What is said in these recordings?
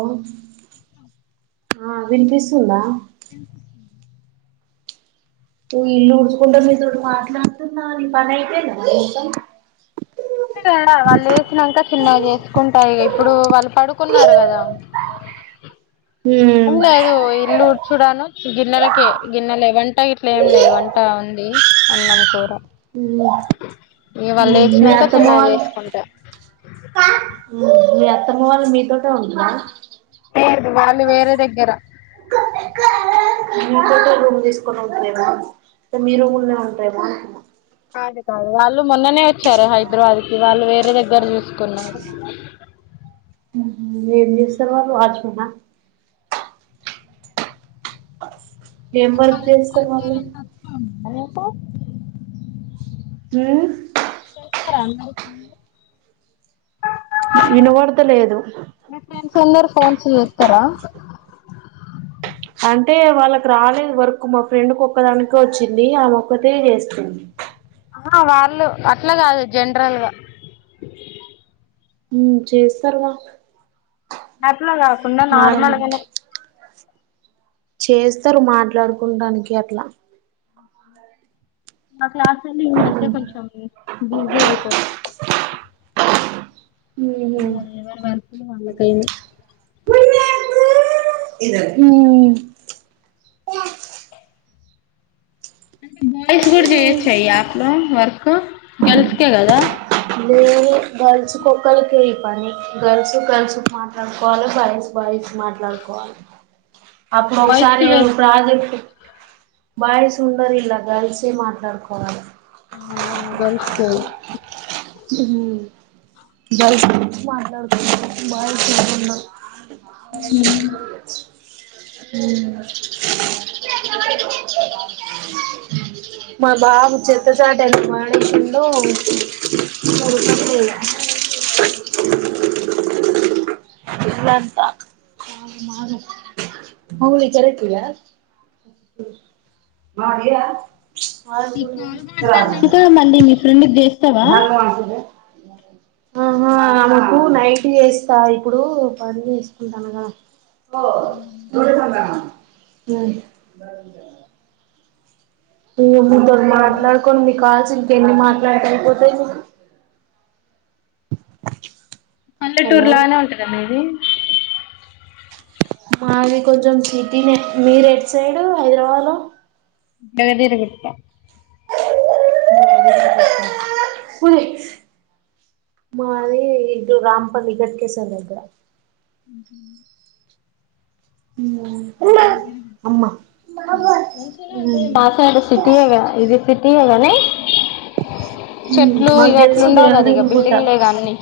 ఔ ఆ వినిపిస్తుందా వినిపిస్తుంది ఇల్లు ఉడ్చుకుంటా మీతో టి మాట్లాడుతున్నా మీ పని అయిపోయిందా మొత్తం ఎక్కడ వాళ్ళు యేసినాక చిన్నగా ఎసుకుంటాయి ఇప్పుడు వాళ్ళు పడుకున్నారు కదా ఏం మరి లేదు ఇల్లు ఉడ్చ గానే గిన్నెలకే గిన్నెలెవెన్ వంట ఇట్లా ఏం లేదు వంట ఉంది అన్నాం కూర మ్మ్ ఇక వాళ్ళు మ్మ్ మీ వేసినాక అత్తమ్మ చిన్నగా వాళ్ళు చేసుకుంటా మీ అత్తమ్మ వాళ్ళు మీతోటే ఉంటరా లేదు వాళ్ళు వేరే దగ్గర మీకోటే రూమ్ తీసుకొని వెళ్ళిపొయార మీ రుమ్ లోనే ఉంటాయిగా కాదు కాదు వాళ్ ళు మొన్ననే వచ్చారు హైదరాబాద్ కి వాళ్ళు వేరే దగ్గర చూసుకున్నారు ఎం చేస్తూ తర్వాత వాచ్ మెన్ ఆ ఏం వర్క్ చేస్తాన్నారు ఆది ఎంత [unintelligible] ఇచ్చారండి ఫోన్లు వినుపడత లేదు స్తార అంటే వాళ్ళకి రాలేదు వర్క్ మా ఫ్రెండ్ కు ఒక్కదానికే వచ్చింది ఆమొ ఒక్కతే చేస్తుంది. ఆ వాళ్ళు అట్లా కాదు జనరల్గా హు చేస్తారు వర్క్ నా అట్లా కాకుండా నార్మల్గానే చేస్తారు మాట్లాడుకుడానికి అట్లా అ క్లాస్లు ఈ మధ్య కొంచెం బిజీ అయిపోతయి ఉమ్ ఎవరి వర్కులు వాళ్ళకి అయినాయి ఊ అంటే బాయ్స్ కూడా చేయొచ్చా ఈ యాప్లో వర్క్ గర్ల్స్కే కదా లేను గర్ల్స్ ఒక్కలకి ఈ పని గర్ల్స్ గర్ల్స్ మాట్లాడుకోవాలి. బాయ్స్ బాయ్స్ మాట్లాడుకోవాలి. అప్పుడు బాయ్స్ కి ఒకసారి వే ప్రాజెక్ట్ బాయ్స్ ఉండరు కదా బాయ్స్ ఏ మాట్లాడుకోవాలి అవున గర్ల్స్ కి హు బాయ్స్ గురించి మాట్లాడుకోవాలి బాయ్స్ ఉండరు [unintelligible] హు మా బావ [unintelligible] మానేసిండు ఇల్లంతా ఆగమాగం మళ్ళీ [unintelligible] ఈ కాల్ మాట్లాడినాక మళ్ళీ మీ ఫ్రెండ్ చేస్తావా [unintelligible] ఆహా ఆమెకు నైట్ చేస్తా ఇప్పుడు పని చేసుకుంటాను కదా [unintelligible] [unintelligible] నవ్వు మాటలకోనీ కాల్స్ ఇంకా ఎన్ని మాట్లాడితే అయిపోతాయి. పల్లెటూరు హలో లానే ఉంటదా మీది మాది కొంచం సిటీనే మీర్ ఎటు సైడూ హైదరాబాద్ లో జగద్గిరిగుట్ట మాది ఇటు రాంపల్లి ఘట్కేసరి దగ్గర ఉ హూ అమ్మ మంచిగనే ఉంటది మా సైడ్ సిటీ ఏగా ఇది సి [inaudible] చెట్లు మాకు ఇగ తెలుసు అట్లుండవు కదా ఇగ జగదేగుల గుట్ట బిల్డింగ్ లేగ అన్ని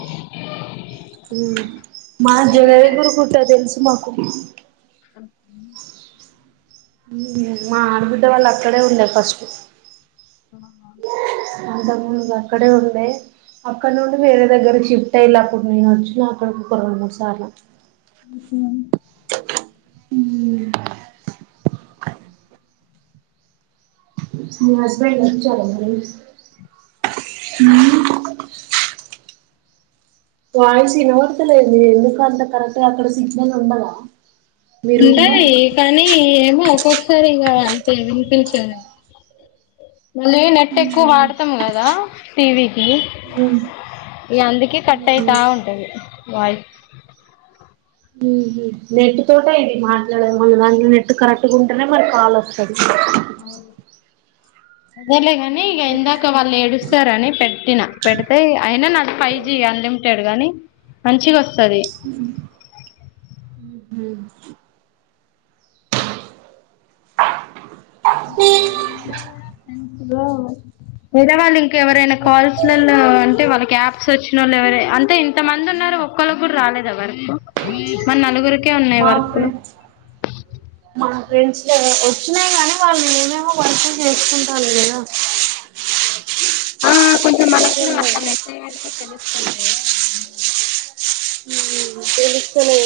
మా జగద్గిరిగుట్ట తెలుసు మాకు అ మా ఆడబిడ్డ వాళ్ళు అక్కడే ఉండే ఫస్ట్ ఆ హా అంతకు ముందుకు అక్కడే ఉండే అక్కడ నుండి వేరే దగ్గరకి షిఫ్ట్ అయ్యిలూ అప్పుడు మేం వచ్చినం అక్కడికి ఒక రెండు మూడు సార్లు ఉ హూ మ్మ్ [unintelligible] [unintelligible] చాలే మ్ వాయిస్ వినపడట్లేదు మీది ఎందుకు అంత కరెక్టుగా అక్కడ సిగ్నల్ ఉండదా మీ రూమ్ లో ఉంటాయి కానీ ఏమో ఒక్కొస సారిగ అంతే వినిపించదు మళ్ళీ నెట్ ఎక్కువ వాడతాం కదా టీవీకి మ్ ఇగ అందికే కట్ అయితా ఉంటది వాయిస్ నెట్ తోటే ఇది మాట్లాడాలి మళ్ళి దానికి నెట్ కరెక్టుగుంటనే మనకి కాల్ వస్తది అదేలే గానీ ఇగ ఇందాక వాళ్ళు ఏడుస్తారని పెట్టినా పెడితే అయినా నాది ఫై జీ అన్లిమిటెడ్ గానీ మంచిగొ స్తది ఊ హు ఇంక ఎవరైనా ఉన్నా కూడా ఫ్రెండ్స్ లేదా వాళ్ళు ఇంకెవరైనా కాల్స్ లలో అంటే వాళ్ళకి యాప్స్ ఒచ్చినోళ్ళు ఎవరై అంటే ఇంత మంది ఉన్నరూ ఒక్కళ్ళ కూడా రాలేదా వర్కు మన నలుగురికే ఉన్నయ్ మా వర్కులు ఫ్రెండ్స్ మా ఫ్రెండ్స్ వచ్చినై గానీ వాళ్ళు ఏమేమో వర్కుల్ చేసుకుంటాలూ కదా కొంచెం మనకు కూడా అట్ల మెసేజ్ పెడితే తెలుస్ స్తది గదా తెలుస్తలేదు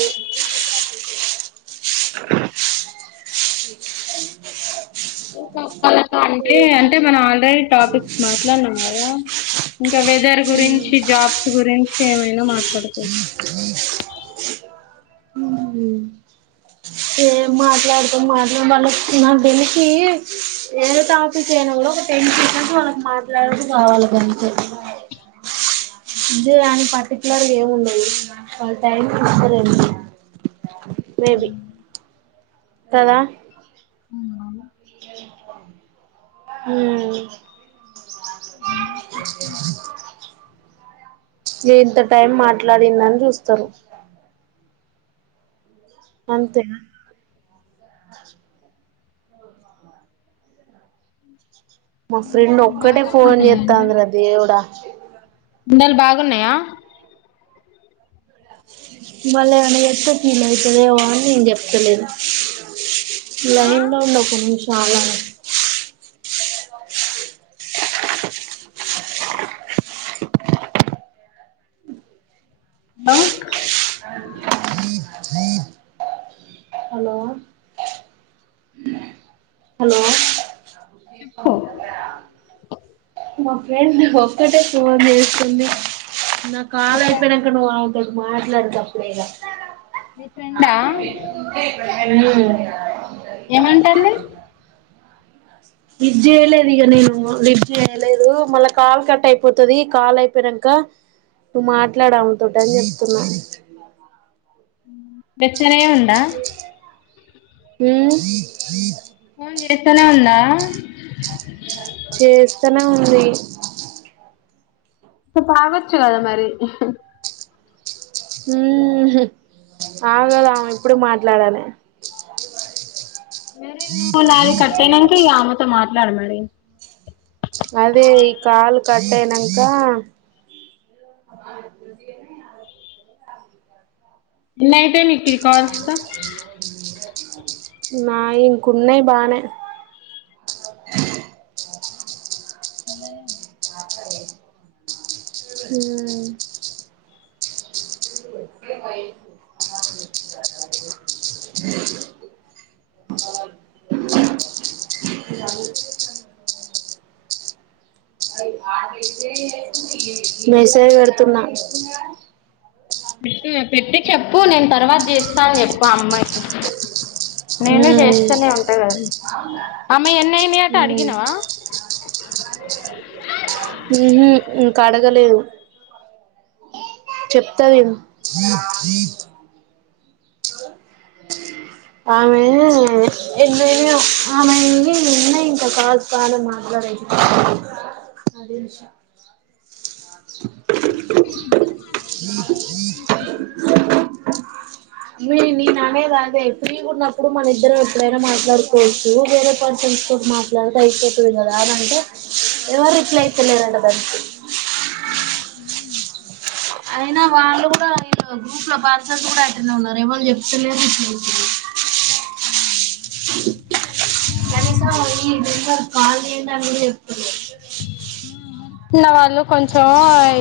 ఊకా అంటే అంటే మనం ఆల్రెడీ టాపిక్ మాట్లాడనం కదా ఇంకా వెదర్ గురించి జాబ్స్ గురించి ఏమైనా మాట్లా [unintelligible] మాట్లాడుతం మాత్రం వాళ్ళకు నాకు తెలిసీ ఏదో టాపిక్ అయినా కూడా ఒక టెన్ సెకండ్స్ వాళ్ళకి మాట్లాడుడూ కావాలి గంతే ఇదే అని పర్టికులర్ గా ఏముండదు [unintelligible] మేబి కదా అవున మ్మ్ ఇంత టైం మాట్లాడిందని చూస్తారు అంతేనా మా ఫ్రెండ్ ఒక్కటే ఫోన్ చేత్తాందిర దేవుడా ఎండలు బాగున్నాయా మళ్ళ ఏమన్న చెప్తే ఫీల్ అయితే అని నేను చెప్తలేను ఆ లైన్లో ఉండు ఒక నిమిష చాలా బ్బా హలో హలో మా ఫ్రెండ్ ఒక్కటే ఫోన్ చేస్తుంది నా కాల అయిపోయినంక నువ్వు ఆ మాట్లాడేట్పుడే గా మీ ఫ్రెండా నెల్లూరు లో ఏమంటుంది లిఫ్ట్ జేయలేదు ఇగ నేను లిఫ్ట్ చేయలేదూ మళ్ళ కాల్ కట్ అయిపోతది, కాల్ అయిపోయినంకా నువ్వు మాట్లాడు ఆమె తోటి అని చెప్తున్నా గట్లనే ఉందా ఉమ్ ఎత్తనే ఉన్న చేస్తానే ఉంది కా పవచ్చు కాద మరి ఉ హు ఆగదు ఆమె ఇప్పుడు మాట్లాడాలి వేరే నాలు కట్టెనంక ఆమెతో మా ఎట్లా రా మరి అదే ఈ కాలు కట్ అయినంక ఎన్నైతే నికు కాస్త నాయి ఇంకా ఉన్నాయి బానే తనను ఉ మెసేజ్ పెడుతున్నా పెట్టి చెప్పు నేను తర్వాత చేస్తాను చెప్పు ఆ అమ్మాయికి నేను ఉమ్ చేస్తూనే ఉంటా కద ఆమె ఎన్నైనాయి అట ఉమ్ అడిగినవా గలేదు చెప్తదేమో ఆమె ఎన్ని అయినయో ఆమె ఈ ఉన్నాయి ఇంకా కాల్స్ బానే మాట్లాడేటివి మీరిద్దరూ మాట్లాడుతున్నానే ఉన్నారు ఇంకా లా మీ నేననేది అదే ఫ్రీగ ఉన్నప్పుడు మన ఇద్దరం ఎప్పుడైనా మాట్లాడుకోవచ్చు వేరే పర్సన్స్తోటి మాట్లాడితే అయిపోతది కదా అని అంటే ఎవరు రిప్లై ఇత్తలేరట దానికి అయినా వాళ్ళు కూడా గ్రూప్ లో పర్సన్స్ కూడా అట్లానే ఉన్నారు ఎవరు చెప్తాలేరు కనీసం ఈ నంబర్ కి కాల్ చేయండి అని కూడా చెప్పలేరు ఉన్న వాళ్లు కొంచెం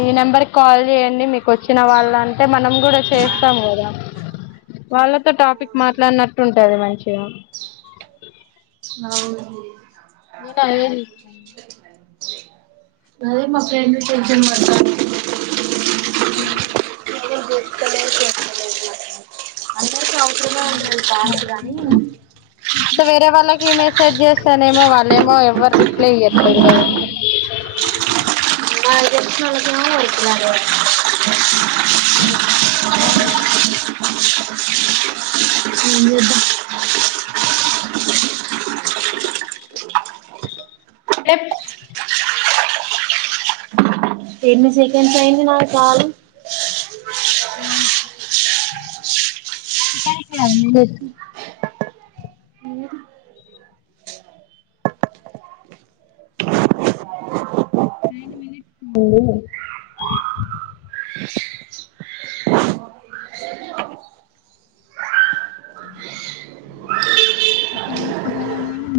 ఈ నంబర్ కి కాల్ చేయండి మీకు వచ్చిన వాళ్ళు అంటే మనం కూడా చేస్తాం కదా వాళ్లక్ టాపిక్ మాట్లాడినట్టు ఉ టది మంచిగా అవును నేను సానియా అదే చూస్ అదే మా ఫ్రెండ్ టెన్షన్ పడతాంది ఉ ఎవరు లేప్తలేరు చెత్తలేరు నాకైతే అందరికీ అవ్ వేరే వాళ్ల ఈ మెసేజ్ చేస్తేనేమో వర్ ఏమో ఎవరు రిప్లై ఇయ్యట్లేదు కదా మనకు తెలిసినోళ్లకేమో ఊరుకులాడబట్టే ఏం జేద్దం ఎప్ ఎన్ని సెకండ్స్ అయ్యింది నా కాలు నైన్ సెకండ్స్ కాదు మినిట్ నైన్ మినిట్స్ అయ్యిందా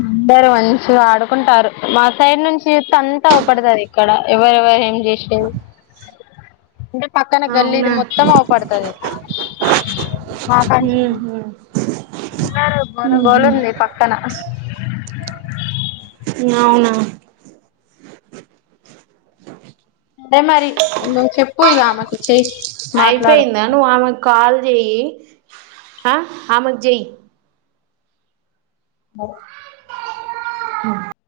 అందరు మంచిగా ఆడుకుంటారు మా సైడ్ నుంచి చూత్తే అంతా అవుపడతది ఇక్కడ ఎవరెవరు ఏం చేసేది అంటే పక్కన గల్లీది అవునా మొత్తం అవుపడతది మాకంచెల్లి అందరు మను ఊహూ గోలుంది పక్కన అవునా అదే మరి నువ్వు చెప్పుయిగా ఆమెకి చేయ్ అయిపోయిందా నువ్వు ఆమెకు కాల్ చెయ్యి అ ఆమెకి జెయ్ ఓ హు